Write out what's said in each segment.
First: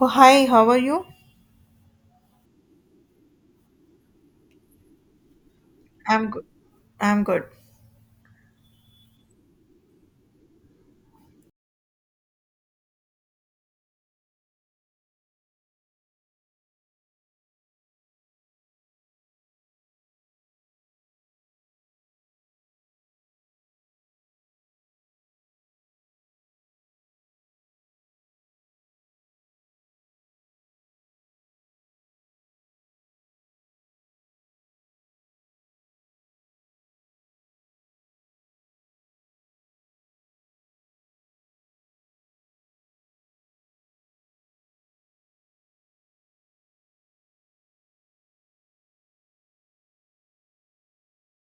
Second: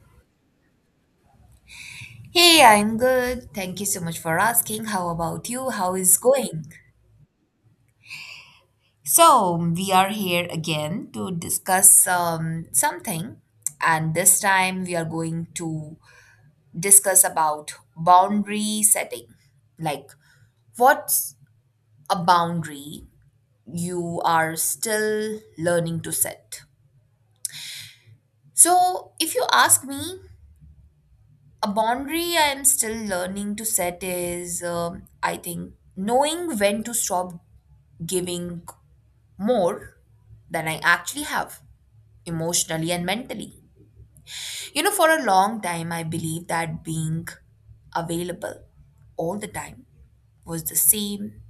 Oh, hi, how are you? Hey, I'm good. Thank you so much for asking. How about you? How is I'm good. going? I'm good. So, we are here again to discuss something, and this time we are going to discuss about boundary setting. Like, what's a boundary you are still learning to set? So, if you ask me, a boundary I am still learning to set is, I think, knowing when to stop giving more than I actually have, emotionally and mentally. You know, for a long time, I believed that being available all the time was the same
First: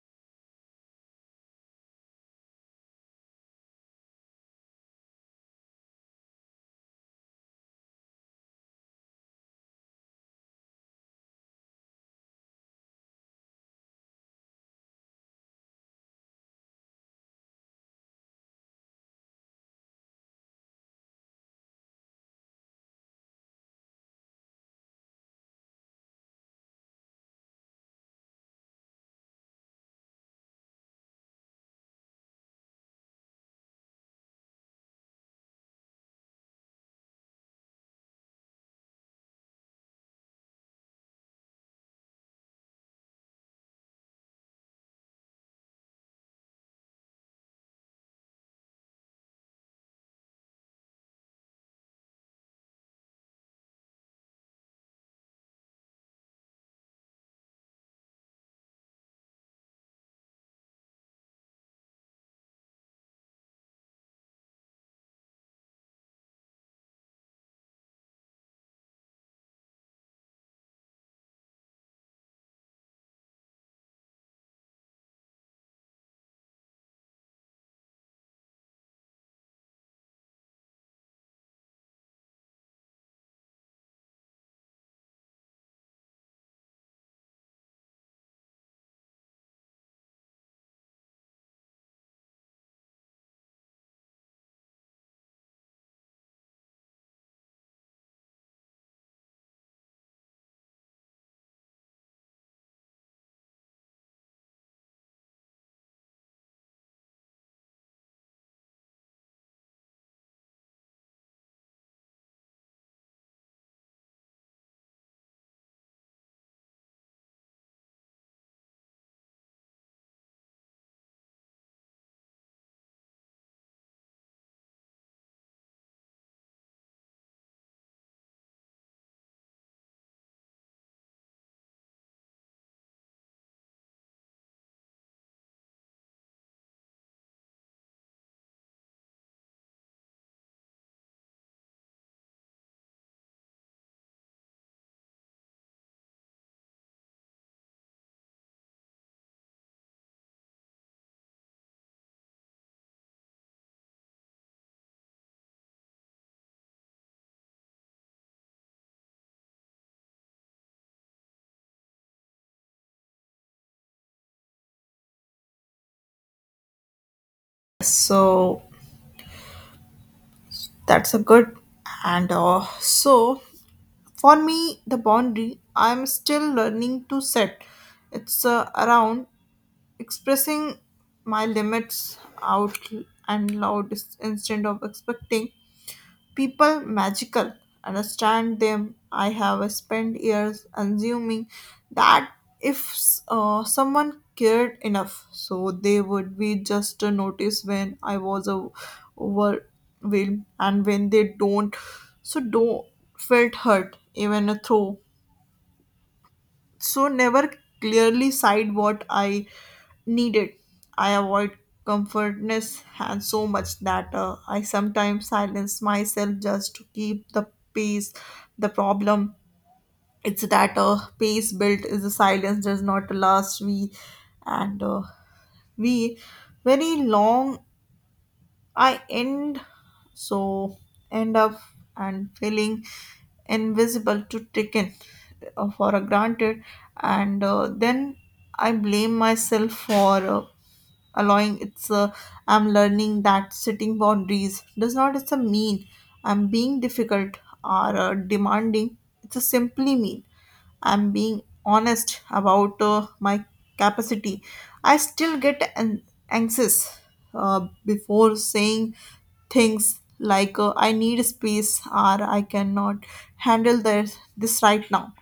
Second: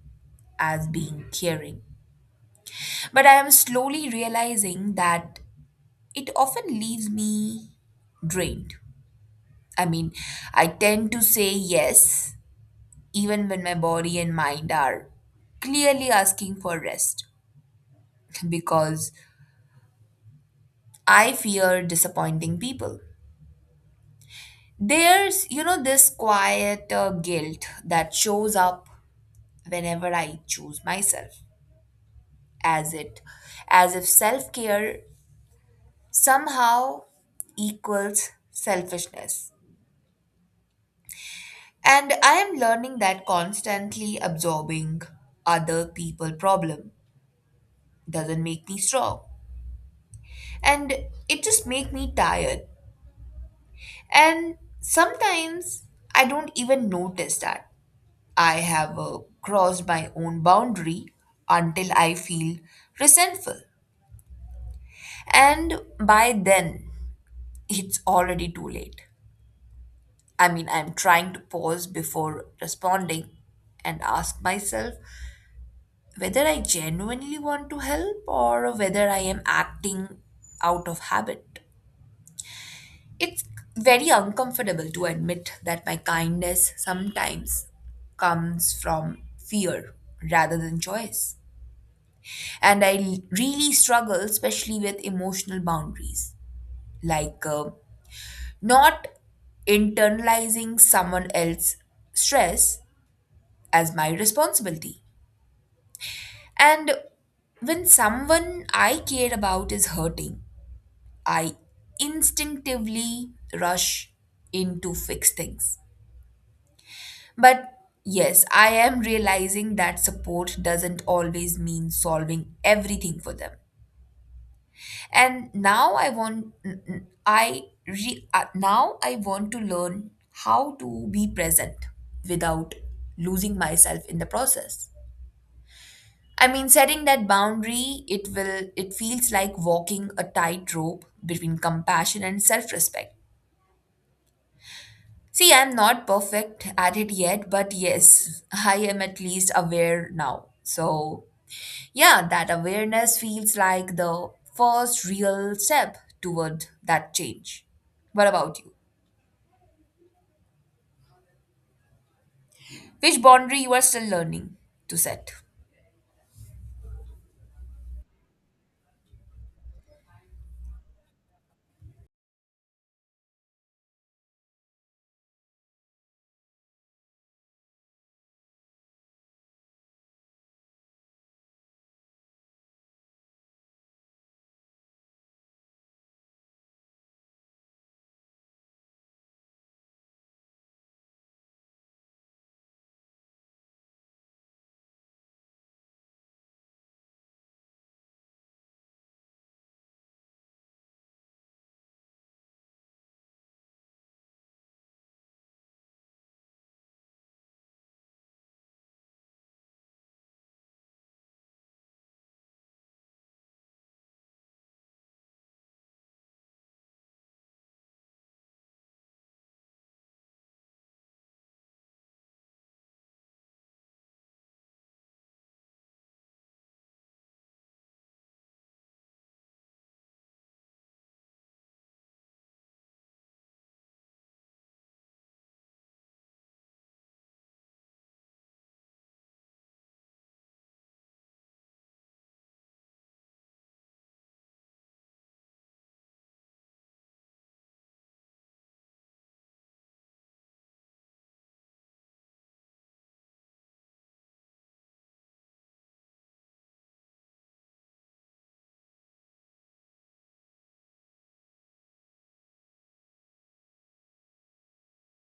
as being caring. But I am slowly realizing that it often leaves me drained. I mean, I tend to say yes even when my body and mind are clearly asking for rest because I fear disappointing people. There's this quiet guilt that shows up whenever I choose myself, as it, as if self-care somehow equals selfishness. And I am learning that constantly absorbing other people' problem doesn't make me strong, and it just make me tired. And sometimes I don't even notice that. I have crossed my own boundary until I feel resentful. And by then, it's already too late. I mean, I'm trying to pause before responding and ask myself whether I genuinely want to help or whether I am acting out of habit. It's very uncomfortable to admit that my kindness sometimes comes from fear rather than choice. And I really struggle, especially with emotional boundaries, like not internalizing someone else's stress as my responsibility. And when someone I care about is hurting, I instinctively rush in to fix things. But yes, I am realizing that support doesn't always mean solving everything for them. And now I want I re, now I want to learn how to be present without losing myself in the process. I mean, setting that boundary it feels like walking a tightrope between compassion and self respect. See, I'm not perfect at it yet, but yes, I am at least aware now. So yeah, that awareness feels like the first real step toward that change. What about you? Which boundary you are still learning to set? So that's a good. And so for me, the boundary I'm still learning to set. It's around expressing my limits out and loud instead of expecting people magical. Understand them. I have spent years assuming that if someone cared enough, so they would be just a notice when I was a overwhelmed, and when they don't, so don't felt hurt even though so never clearly cite what I needed. I avoid comfortness and so much that I sometimes silence myself just to keep the pace. The problem it's that pace built is the silence does not last we and we very long. I end so end up and feeling invisible to taken for a granted, and then I blame myself for allowing. It's I'm learning that setting boundaries does not it's a mean I'm being difficult or demanding. It's a simply mean I'm being honest about my capacity. I still get anxious before saying things like I need space or I cannot handle this right now.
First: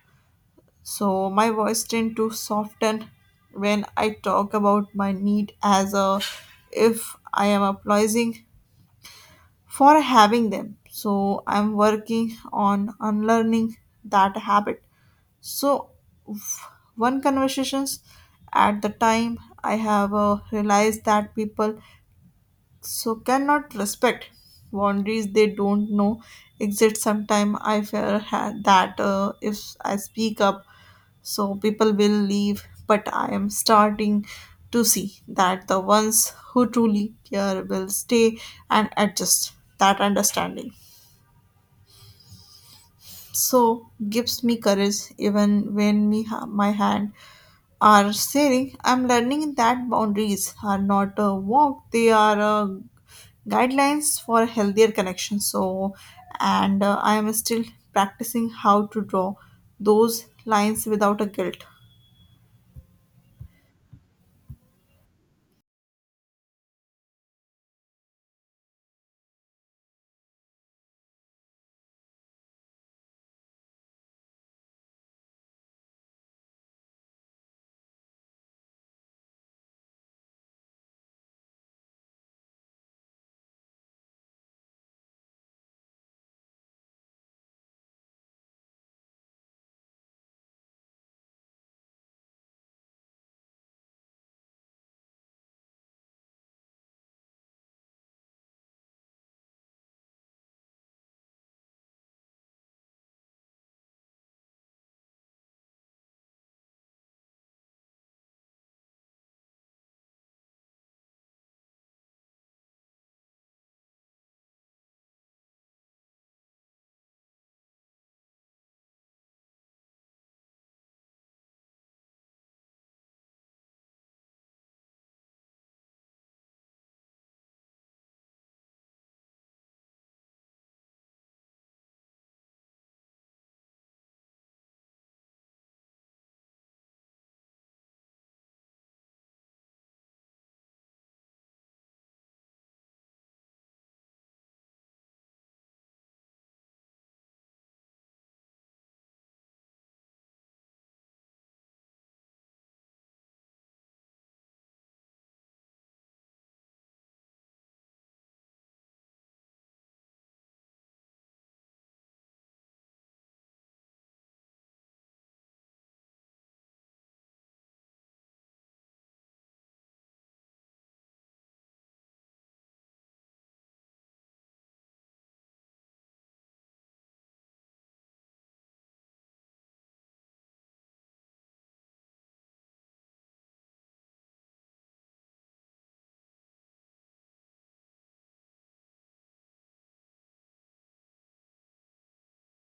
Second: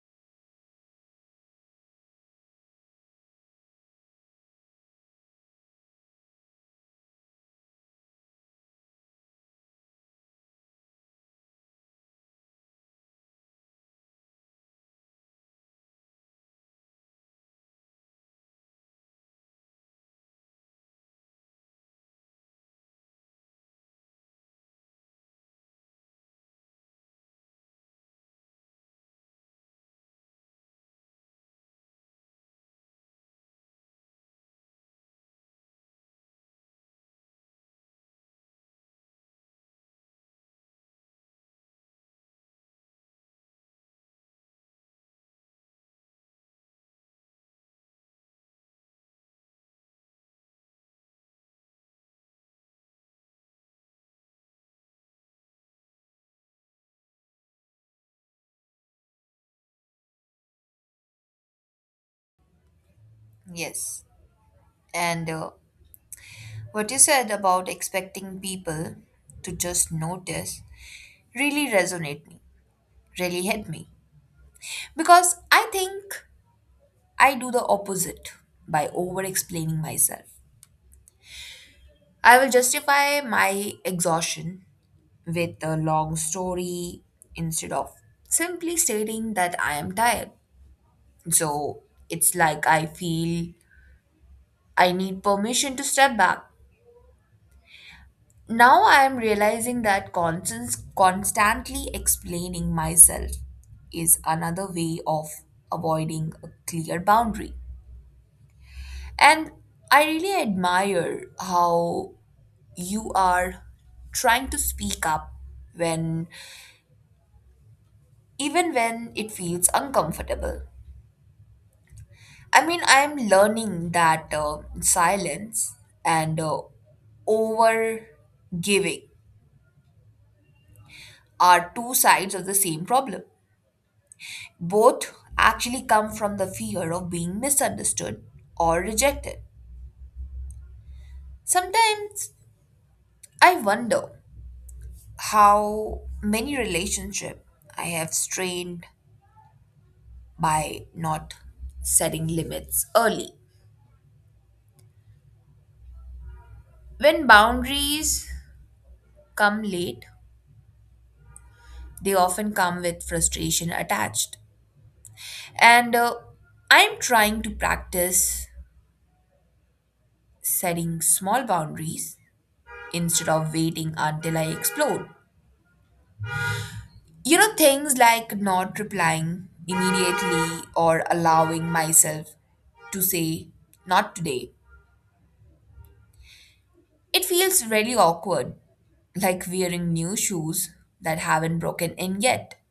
So my voice tend to soften when I talk about my need as a if I am apologizing for having them. So I'm working on unlearning that habit. So, f- one conversations at the time, I have realized that people so cannot respect boundaries they don't know exist. Sometime I fear that if I speak up, so people will leave. But I am starting to see that the ones who truly care will stay and adjust that understanding. So gives me courage even when me my hand are sharing. I'm learning that boundaries are not a walk, they are guidelines for healthier connections. So, and I am still practicing how to draw those lines without a guilt. It's Yes. And what you said about expecting people to just notice really resonate me, really hit me. Because I think I do the opposite by over explaining myself. I will justify my exhaustion with a long story instead of simply stating that I am tired. So it's like I feel I need permission to step back. Now I am realizing that constantly explaining myself is another way of avoiding a clear boundary. And I really admire how you are trying to speak up when even when it feels uncomfortable. I mean, I am learning that silence and over giving are two sides of the same problem. Both actually come from the fear of being misunderstood or rejected. Sometimes I wonder how many relationships I have strained by not setting limits early. When boundaries come late, they often come with frustration attached. And I'm trying to practice setting small boundaries instead of waiting until I explode. You know, things like not replying immediately or allowing myself to say, not today. It feels really awkward, like wearing new shoes that haven't broken in yet.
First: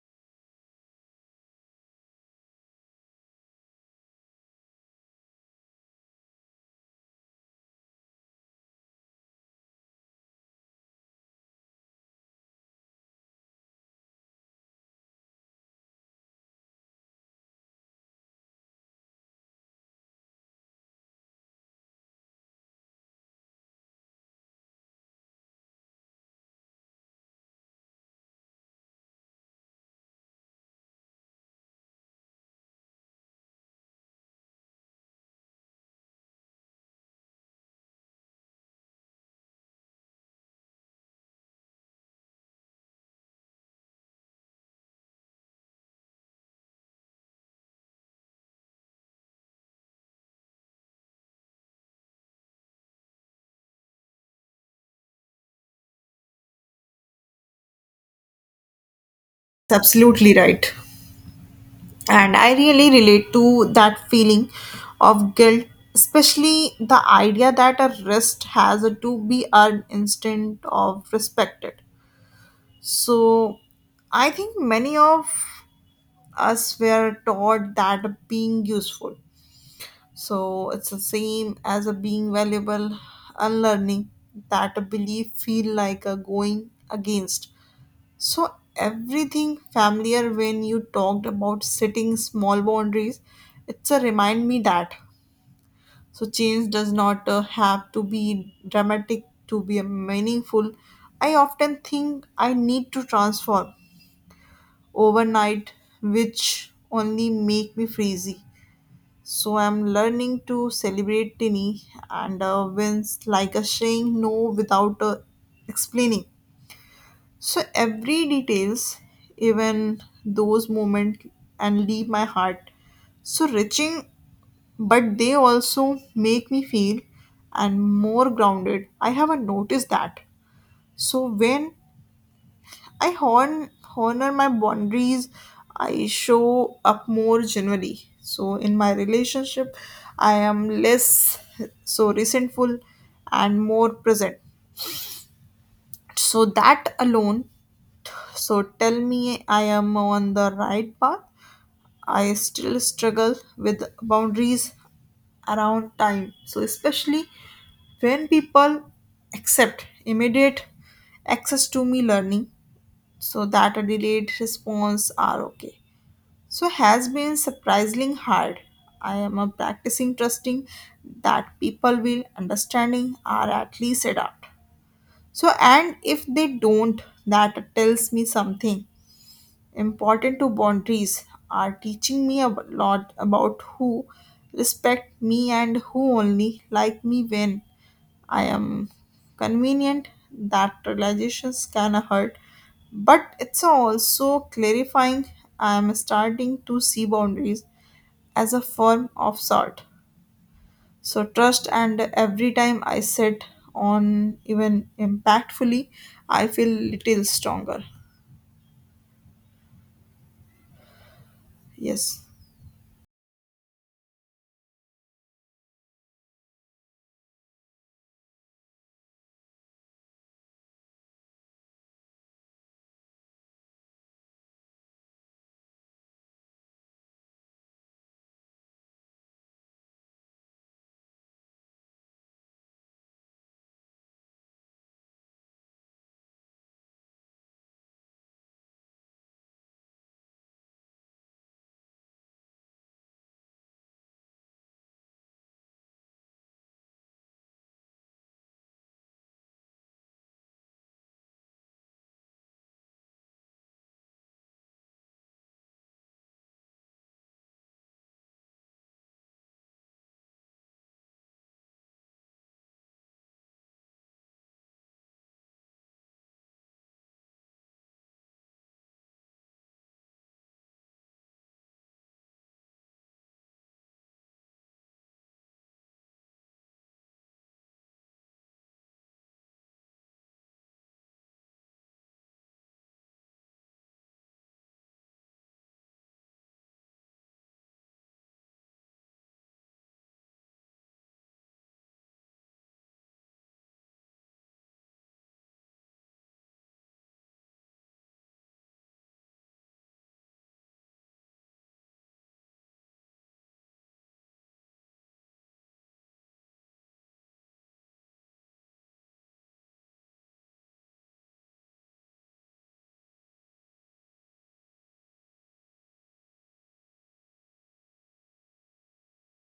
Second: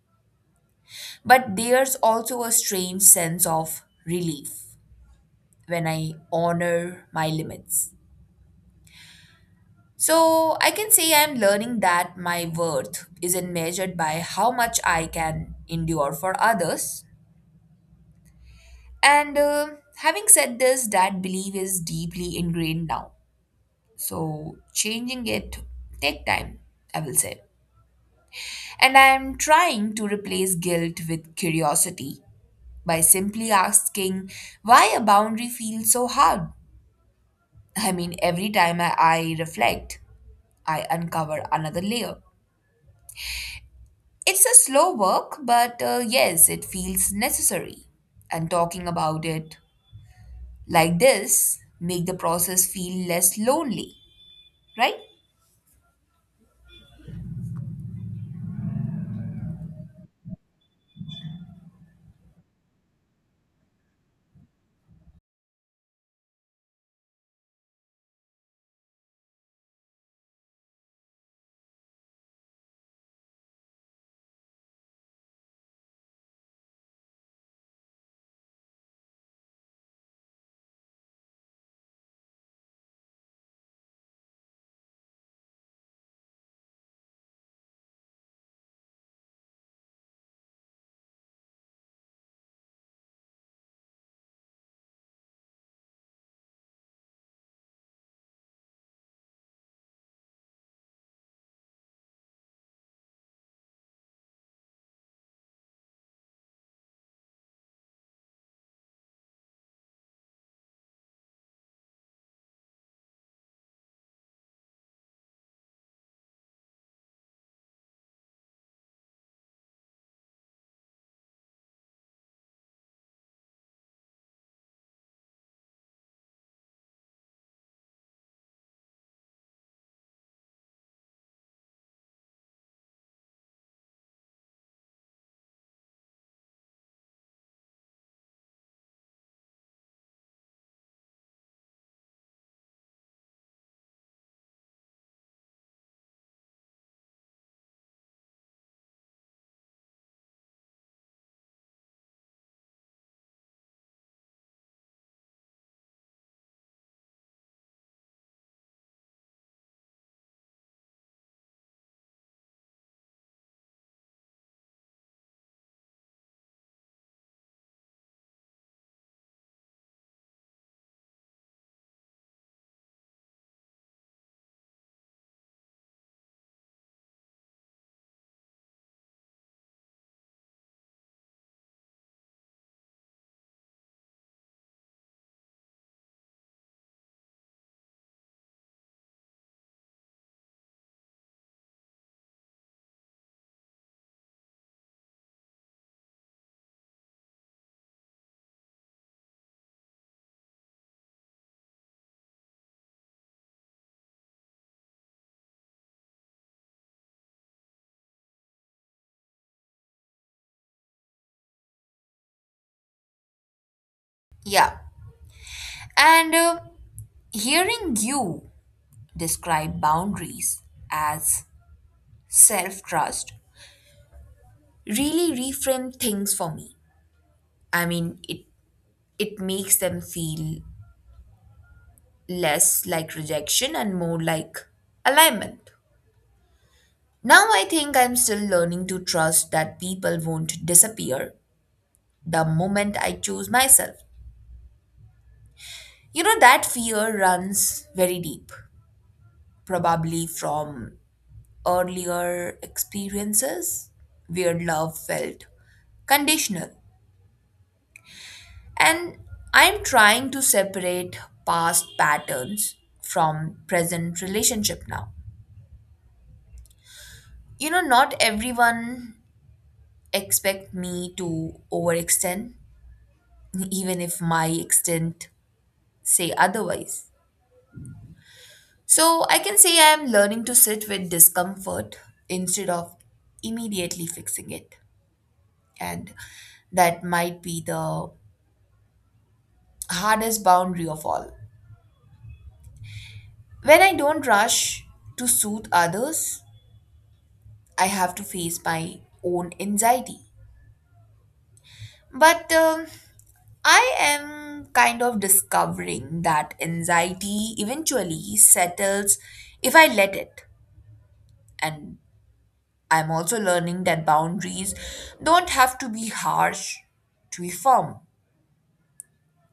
But there's also a strange sense of relief when I honor my limits. So I can say I'm learning that my worth isn't measured by how much I can endure for others. And having said this, that belief is deeply ingrained now. So changing it take time, I will say. And I'm trying to replace guilt with curiosity by simply asking why a boundary feels so hard. I mean, every time I reflect, I uncover another layer. It's a slow work, but yes, it feels necessary. And talking about it like this make the process feel less lonely, right? absolutely right. And I really relate to that feeling of guilt, especially the idea that a rest has to be earned instead of respected. So, I think many of us were taught that being useful. So it's the same as a being valuable unlearning that belief feel like a going against. So everything familiar when you talked about setting small boundaries, it's a remind me that so change does not have to be dramatic to be meaningful. I often think I need to transform overnight, which only make me freezy. So I'm learning to celebrate tiny and wins like a saying no without explaining. So every details, even those moments, and leave my heart so reaching, but they also make me feel and more grounded. I haven't noticed that. So when I honor my boundaries. I show up more generally. So in my relationship, I am less so resentful and more present. So that alone, so tell me I am on the right path. I still struggle with boundaries around time. So especially when people accept immediate access to me learning so that a delayed response are okay. So has been surprisingly hard. I am a practicing trusting that people will understanding or at least adapt. So and if they don't, that tells me something important to boundaries are teaching me a lot about who respect me and who only like me when I am convenient. That realizations can hurt but it's also clarifying. I'm starting to see boundaries as a form of sort. So trust, and every time I sit on even impactfully, I feel little stronger. Yes. Yeah. And hearing you describe boundaries as self-trust really reframe things for me. I mean, it makes them feel less like rejection and more like alignment. Now I think I'm still learning to trust that people won't disappear the moment I choose myself. You know, that fear runs very deep, probably from earlier experiences where love felt conditional. And I'm trying to separate past patterns from present relationship now. You know, not everyone expect me to overextend, even if my extent say otherwise. So I can say I am learning to sit with discomfort instead of immediately fixing it. And that might be the hardest boundary of all. When I don't rush to soothe others, I have to face my own anxiety. But I am kind of discovering that anxiety eventually settles if I let it. And I'm also learning that boundaries don't have to be harsh to be firm.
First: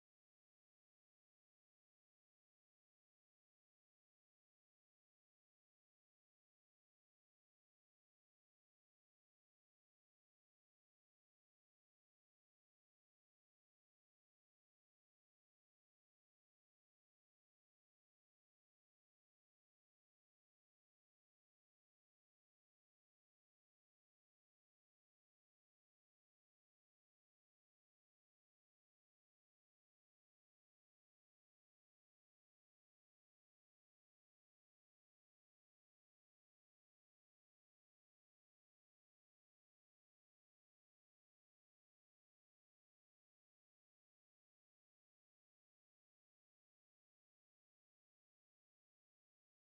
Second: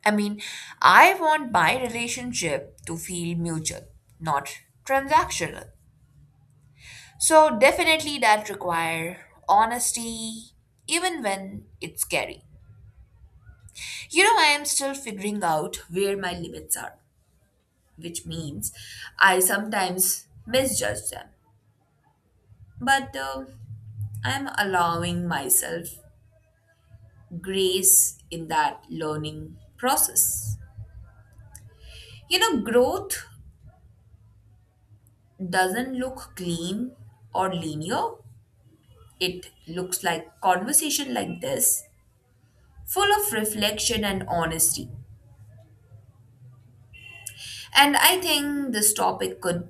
I mean, I want my relationship to feel mutual, not transactional. So definitely that require honesty even when it's scary. You know, I am still figuring out where my limits are, which means I sometimes misjudge them. But I am allowing myself grace in that learning process. You know, growth doesn't look clean or linear. It looks like conversation like this, full of reflection and honesty. And I think this topic could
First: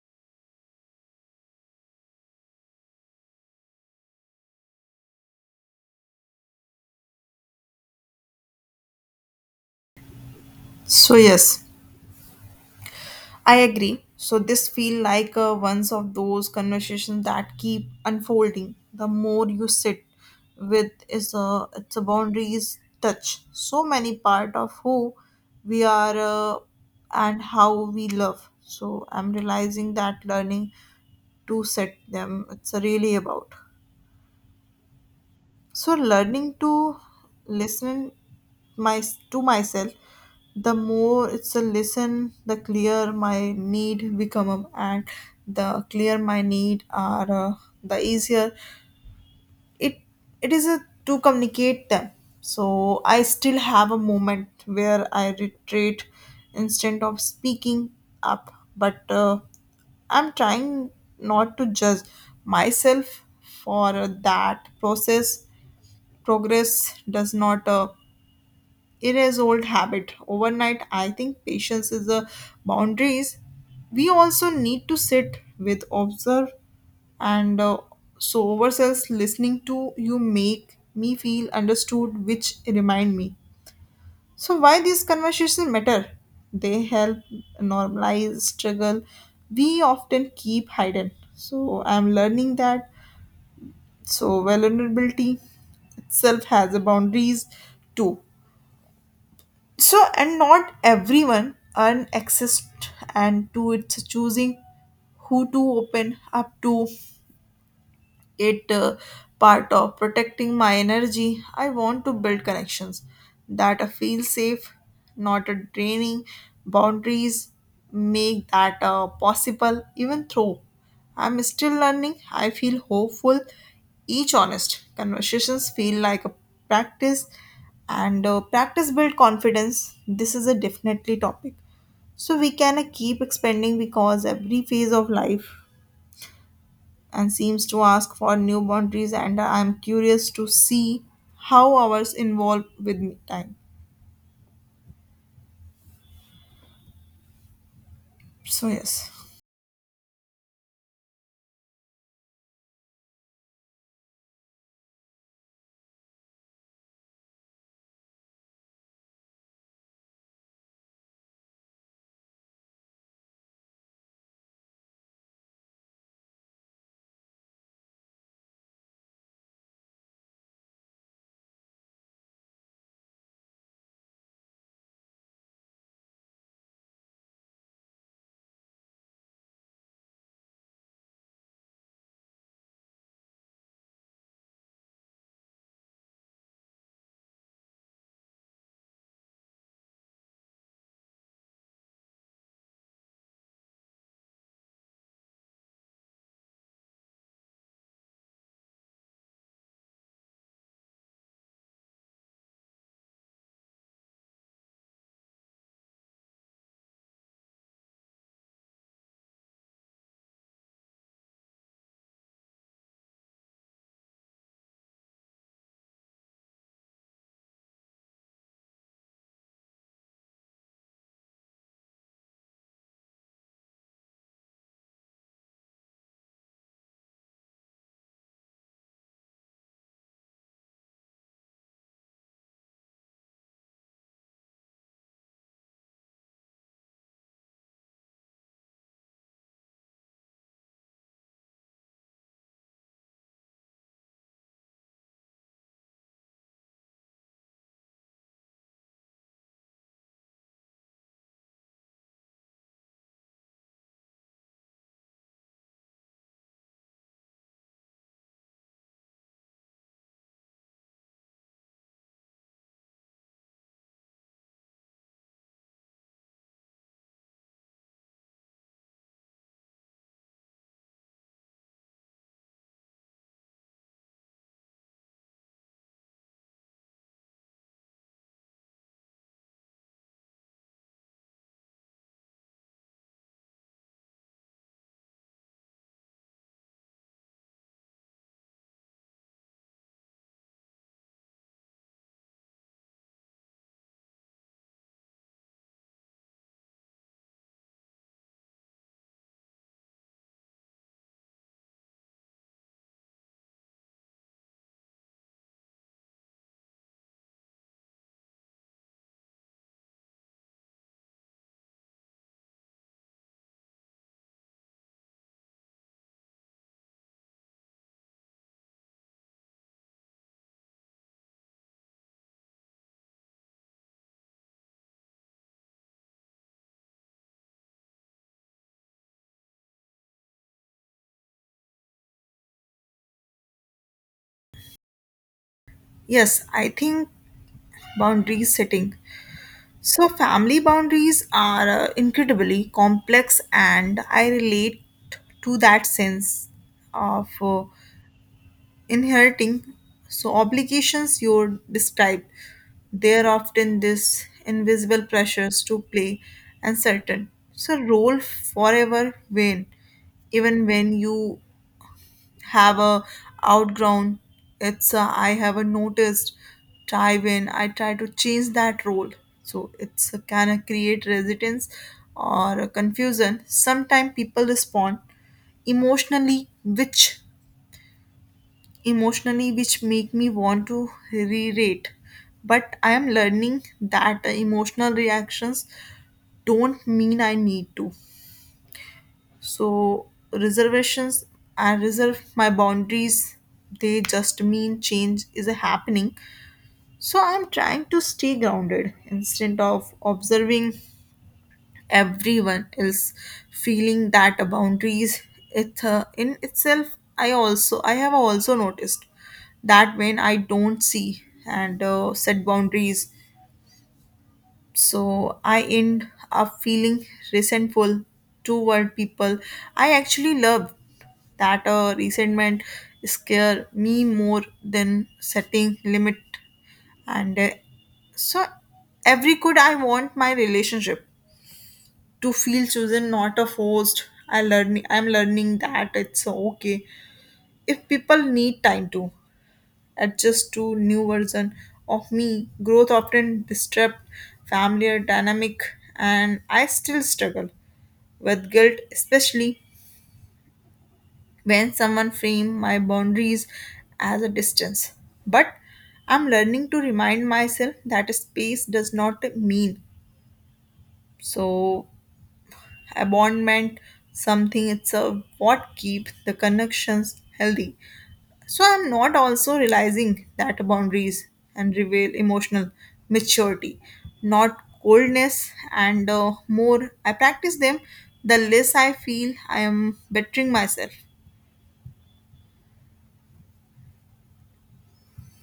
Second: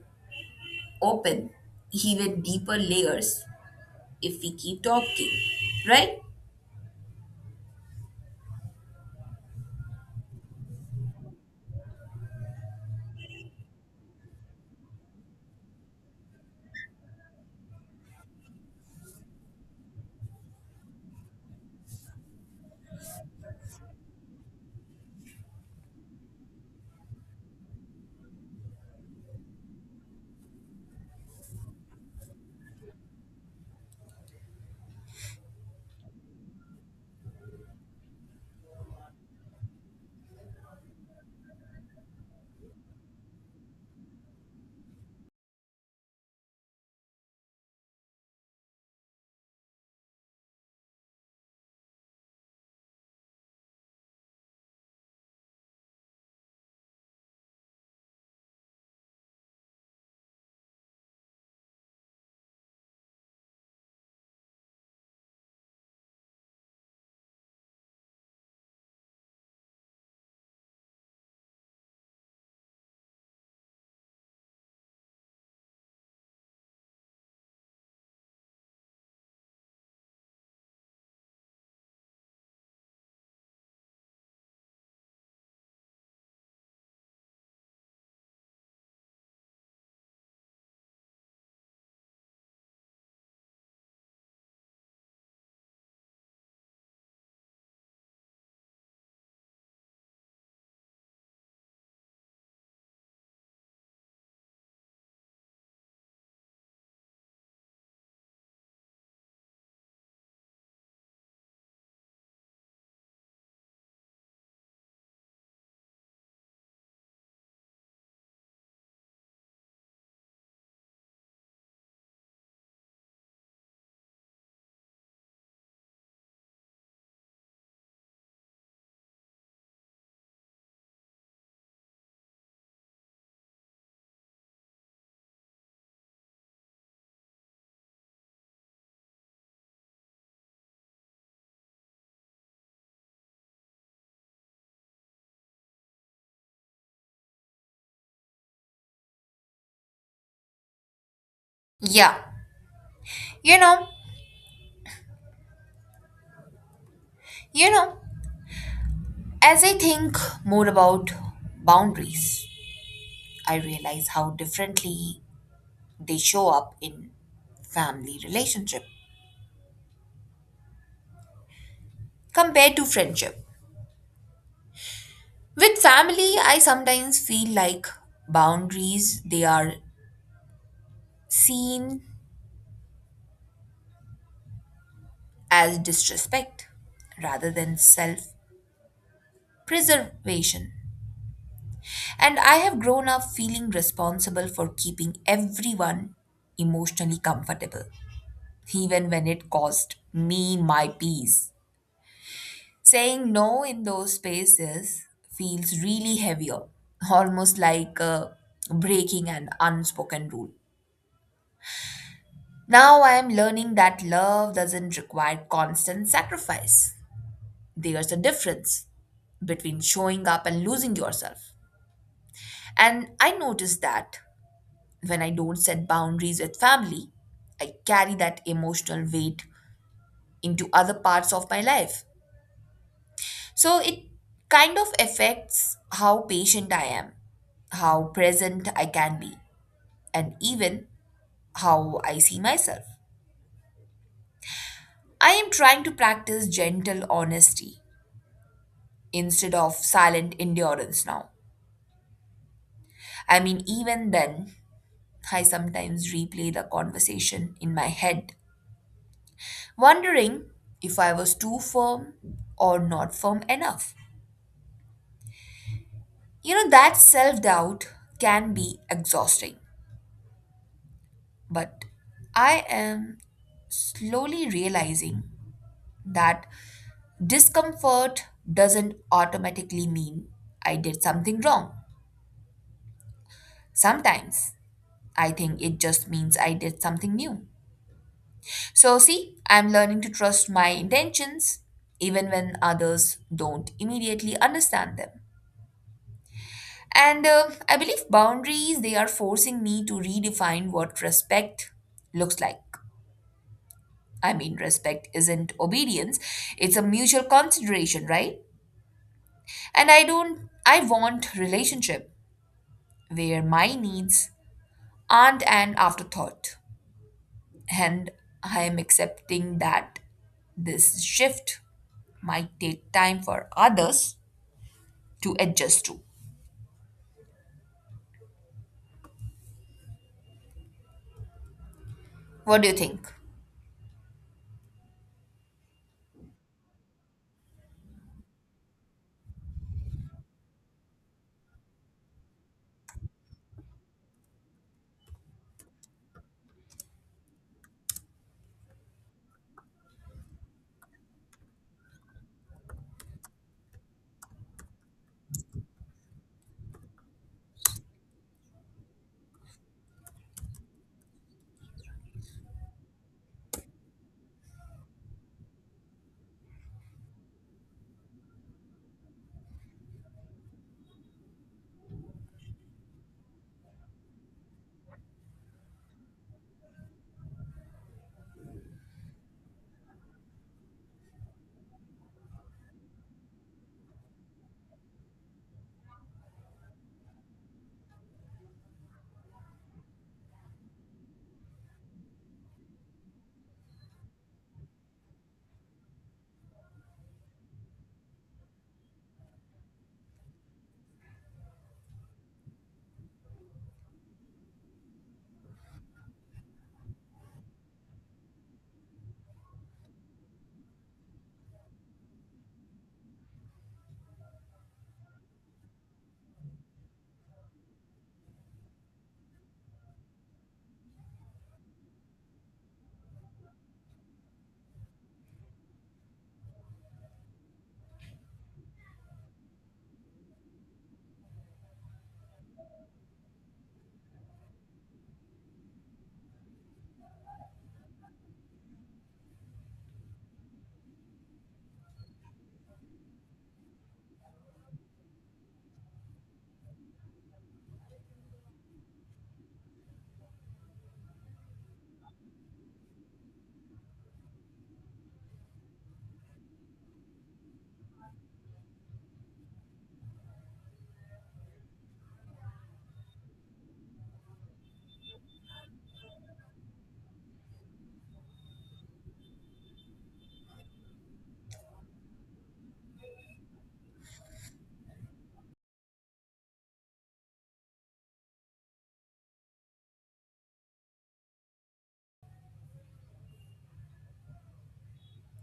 open even deeper layers if we keep talking, right? So yes, I agree. So this feel like one of those conversations that keep unfolding. The more you sit with is a it's a boundaries touch. So many part of who we are and how we love. So I'm realizing that learning to set them it's really about so learning to listen my to myself. The more it's a listen the clear my need become and the clear my need are the easier it it is a, to communicate them. So I still have a moment where I retreat instead of speaking up but I'm trying not to judge myself for that process. Progress does not erase old habit overnight. I think patience is the boundaries. We also need to sit with observe and so ourselves listening to you make me feel understood, which remind me so why these conversations matter? They help normalize struggle we often keep hidden. So I'm learning that. So vulnerability itself has a boundaries too. So and not everyone earn access and to its choosing who to open up to it part of protecting my energy. I want to build connections that I feel safe, not a draining. Boundaries make that possible, even though I'm still learning. I feel hopeful. Each honest conversations feel like a practice, and practice build confidence. This is a definitely topic so we can keep expanding because every phase of life and seems to ask for new boundaries, and I'm curious to see how ours involve with me time. So yes. Yeah. You know, you know, as I think more about boundaries, I realize how differently they show up in family relationship compared to friendship. With family, I sometimes feel like boundaries they are seen as disrespect rather than self preservation. And I have grown up feeling responsible for keeping everyone emotionally comfortable even when it cost me my peace. Saying no in those spaces feels really heavier, almost like breaking an unspoken rule. Now I am learning that love doesn't require constant sacrifice. There's a difference between showing up and losing yourself. And I notice that when I don't set boundaries with family, I carry that emotional weight into other parts of my life. So it kind of affects how patient I am, how present I can be, and even how I see myself. I am trying to practice gentle honesty instead of silent endurance now. I mean, even then, I sometimes replay the conversation in my head, wondering if I was too firm or not firm enough. You know, that self doubt can be exhausting. But I am slowly realizing that discomfort doesn't automatically mean I did something wrong. Sometimes I think it just means I did something new. So, see, I'm learning to trust my intentions even when others don't immediately understand them. And I believe boundaries, they are forcing me to redefine what respect looks like. I mean, respect isn't obedience, it's a mutual consideration, right? And I don't, I want relationship where my needs aren't an afterthought. And I am accepting that this shift might take time for others to adjust to. What do you think? Yes, I think boundaries setting so family boundaries are incredibly complex, and I relate to that sense of inheriting so obligations you described. There are often this invisible pressures to play and certain so role forever when even when you have a outgrown. It's a, I have a noticed try when I try to change that role so it's a, can a create resistance or a confusion. Sometimes people respond emotionally which emotionally which make me want to re-rate, but I am learning that emotional reactions don't mean I need to so reservations. I reserve my boundaries, they just mean change is happening. So I'm trying to stay grounded instead of observing everyone else feeling that a boundaries it in itself. I also i have also noticed that when I don't see and set boundaries so I end up feeling resentful toward people I actually love. That resentment scare me more than setting limit, and so every good I want my relationship to feel chosen not a forced. I'm learning that it's okay if people need time to adjust to new version of me. Growth often disrupt familiar dynamic, and I still struggle with guilt especially when someone frame my boundaries as a distance. But I'm learning to remind myself that space does not mean so abandonment. Something it's a what keeps the connections healthy. So I'm not also realizing that boundaries and reveal emotional maturity, not coldness, and more I practice them the less I feel I am bettering myself.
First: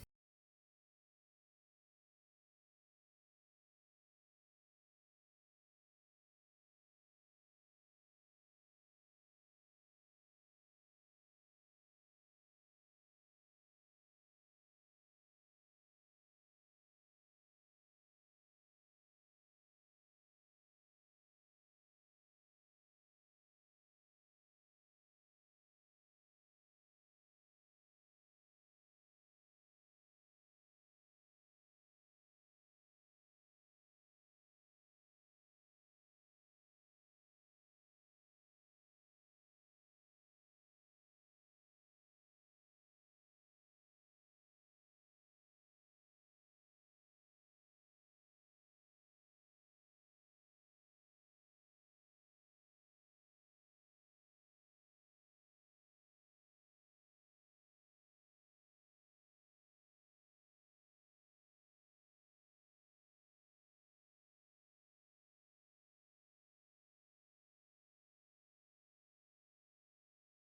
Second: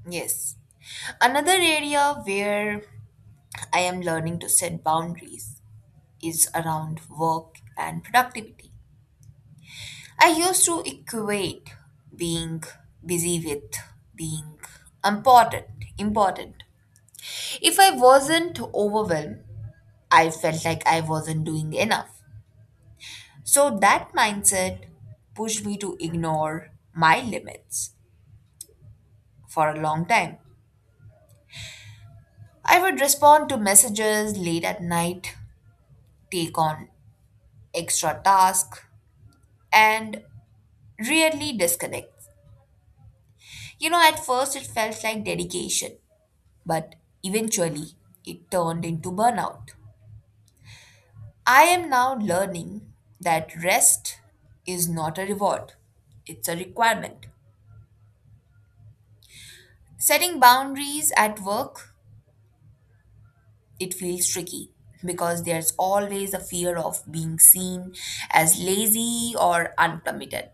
Yes. Another area where I am learning to set boundaries is around work and productivity. I used to equate being busy with being important, important. If I wasn't overwhelmed, I felt like I wasn't doing enough. So that mindset pushed me to ignore my limits for a long time. I would respond to messages late at night, take on extra tasks, and rarely disconnect. You know, at first it felt like dedication, but eventually it turned into burnout. I am now learning that rest is not a reward, it's a requirement. Setting boundaries at work, it feels tricky because there's always a fear of being seen as lazy or uncommitted.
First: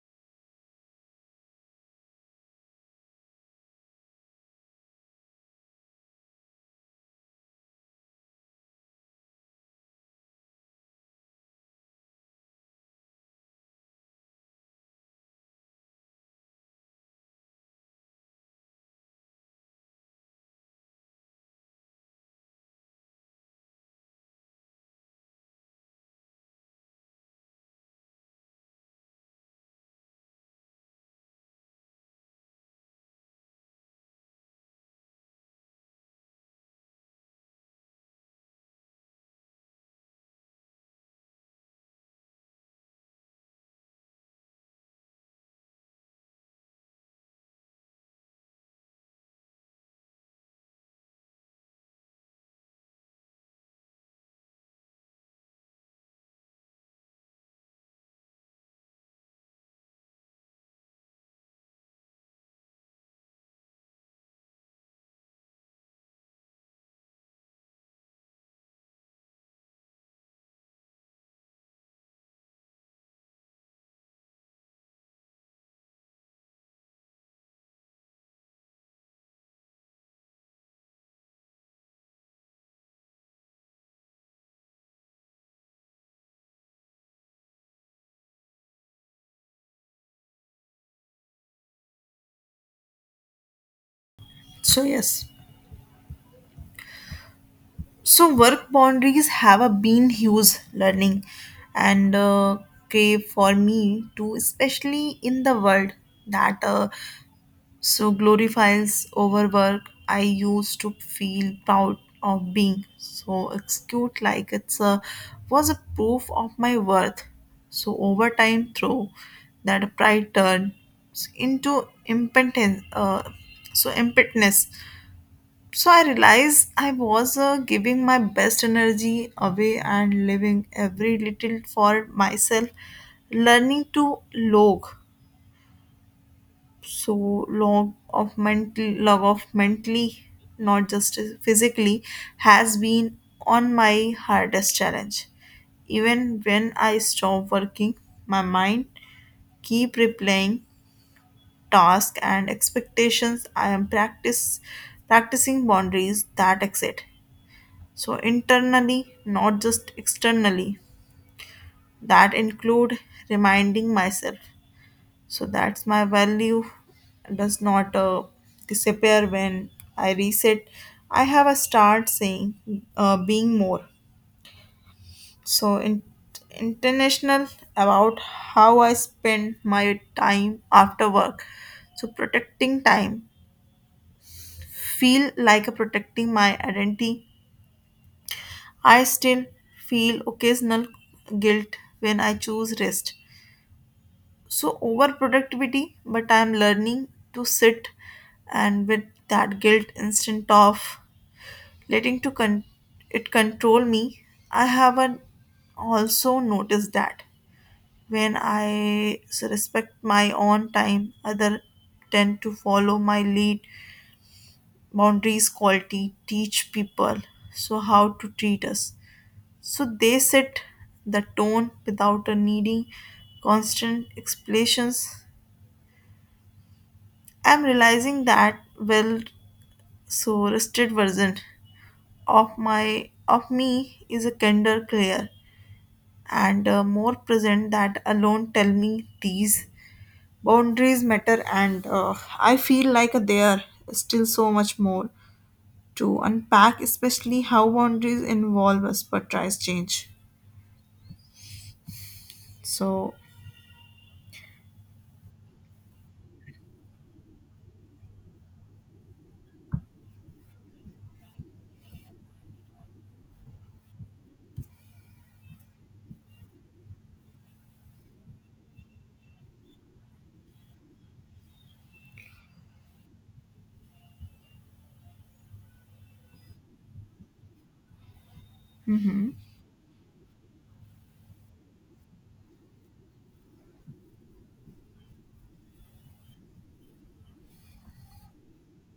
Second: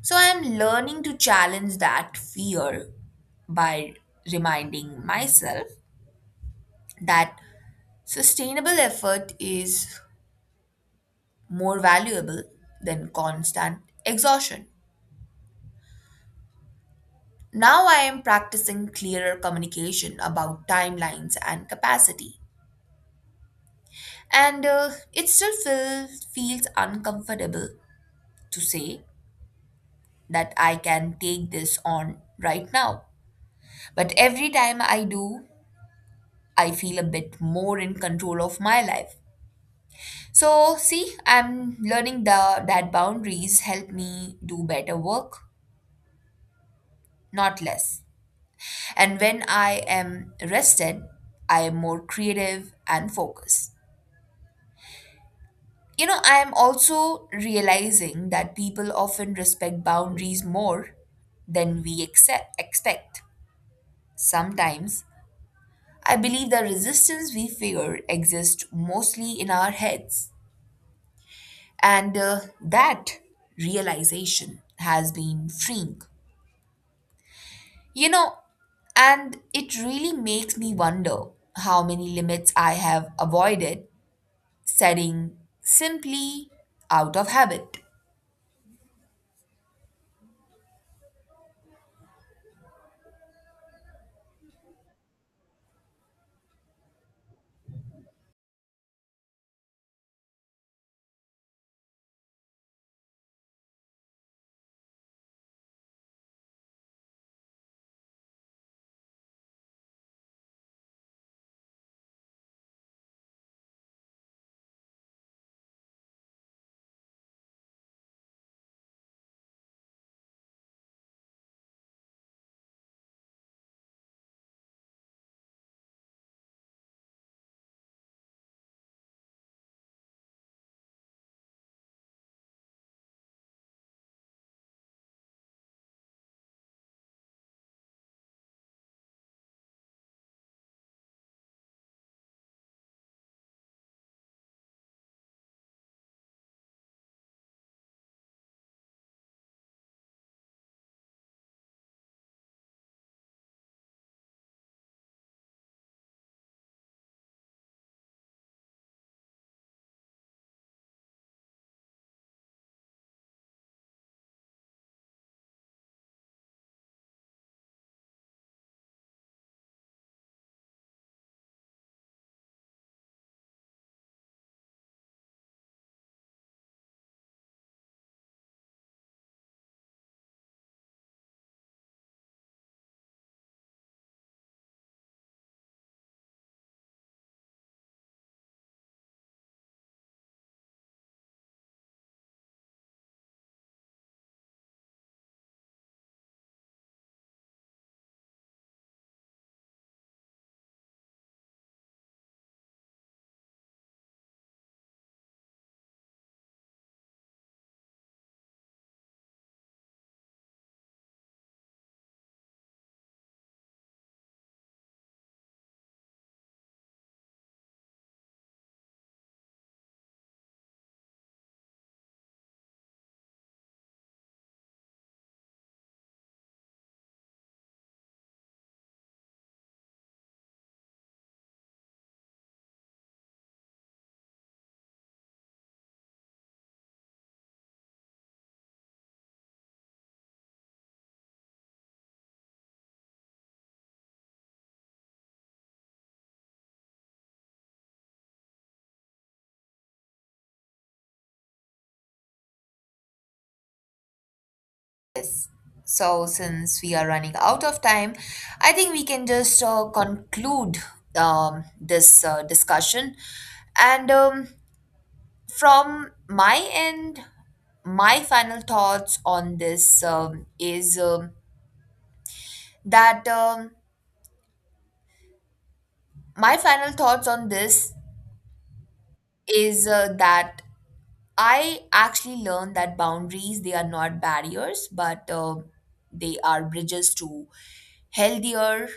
So I am learning to challenge that fear by reminding myself that sustainable effort is more valuable than constant exhaustion. Now I am practicing clearer communication about timelines and capacity. And it still feels uncomfortable to say that I can take this on right now. But every time I do, I feel a bit more in control of my life. So, see, I'm learning that boundaries help me do better work, not less. And when I am rested, I am more creative and focused. You know, I am also realizing that people often respect boundaries more than we expect. Sometimes I believe the resistance we fear exists mostly in our heads, and that realization has been freeing. You know, and it really makes me wonder how many limits I have avoided setting simply out of habit. So yes, so work boundaries have a been huge learning and crave for me too, especially in the world that so glorifies overwork. I used to feel proud of being. So it's cute like it's a was a proof of my worth. So over time through that pride turned into impotence so impotence. So I realized I was giving my best energy away and living every little for myself, learning to log so log of mentally not just physically has been on my hardest challenge. Even when I stop working my mind keep replaying tasks and expectations. I am practice practicing boundaries that exit so internally not just externally. That include reminding myself so that's my value does not disappear when I reset. I have a start saying being more so in, international about how I spend my time after work. So protecting time feel like a protecting my identity. I still feel occasional guilt when I choose rest so over productivity, but I'm learning to sit and with that guilt instant of letting to it control me. I haven't also noticed that when I respect my own time other tend to follow my lead. Boundaries quality teach people so how to treat us, so they set the tone without a needing constant explanations. I'm realizing that well so rusted version of my of me is a kinder clear and more present. That alone tell me these boundaries matter, and I feel like there is still so much more to unpack especially how boundaries involve us but tries change. So Yes. So, since we are running out of time, I think we can just conclude this discussion. And from my end, my final thoughts on this is that my final thoughts on this mhm, is that I actually learned that boundaries they are not barriers, but they are bridges to healthier,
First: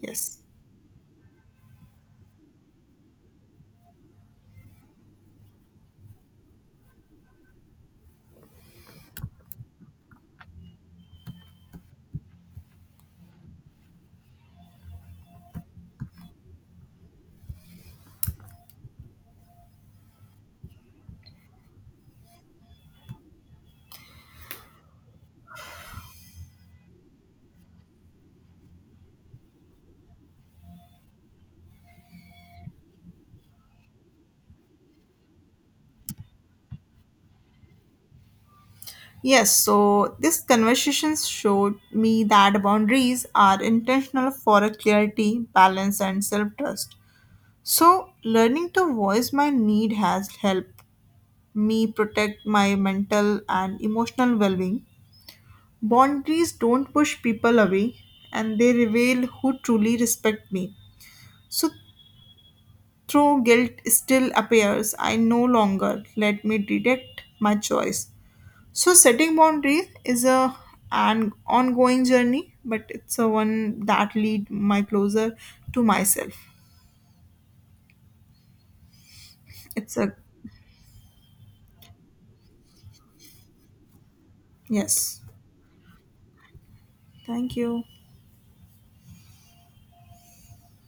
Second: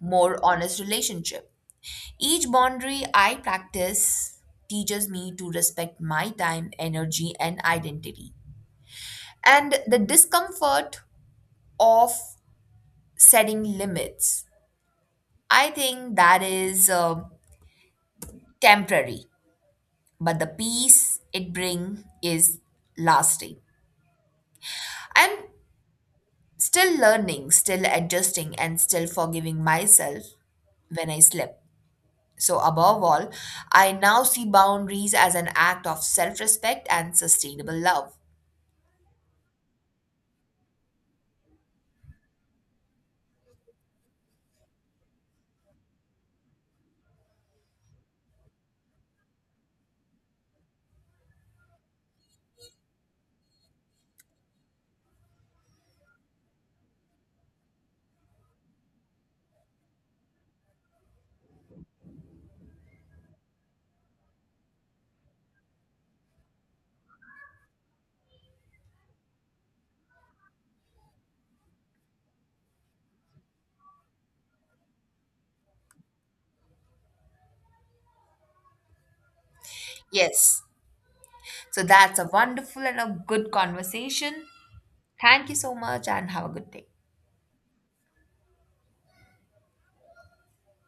more honest relationship. Each boundary I practice teaches me to respect my time, energy, and identity. And the discomfort of setting limits, I think that is temporary, but the peace it brings is lasting. I'm still learning, still adjusting, and still forgiving myself when I slip. So, above all, I now see boundaries as an act of self respect and sustainable love. Yes, so this conversation showed me that boundaries are intentional for a clarity, balance, and self trust. So, learning to voice my need has helped me protect my mental and emotional well being. Boundaries don't push people away and they reveal who truly respect me. So, though guilt still appears, I no longer let me detect my choice. So setting boundaries is a an ongoing journey, but it's a one that lead my closer to myself. It's a Yes. So, that's a wonderful and a good conversation. yes. Thank you so much, and have a good day. Thank you.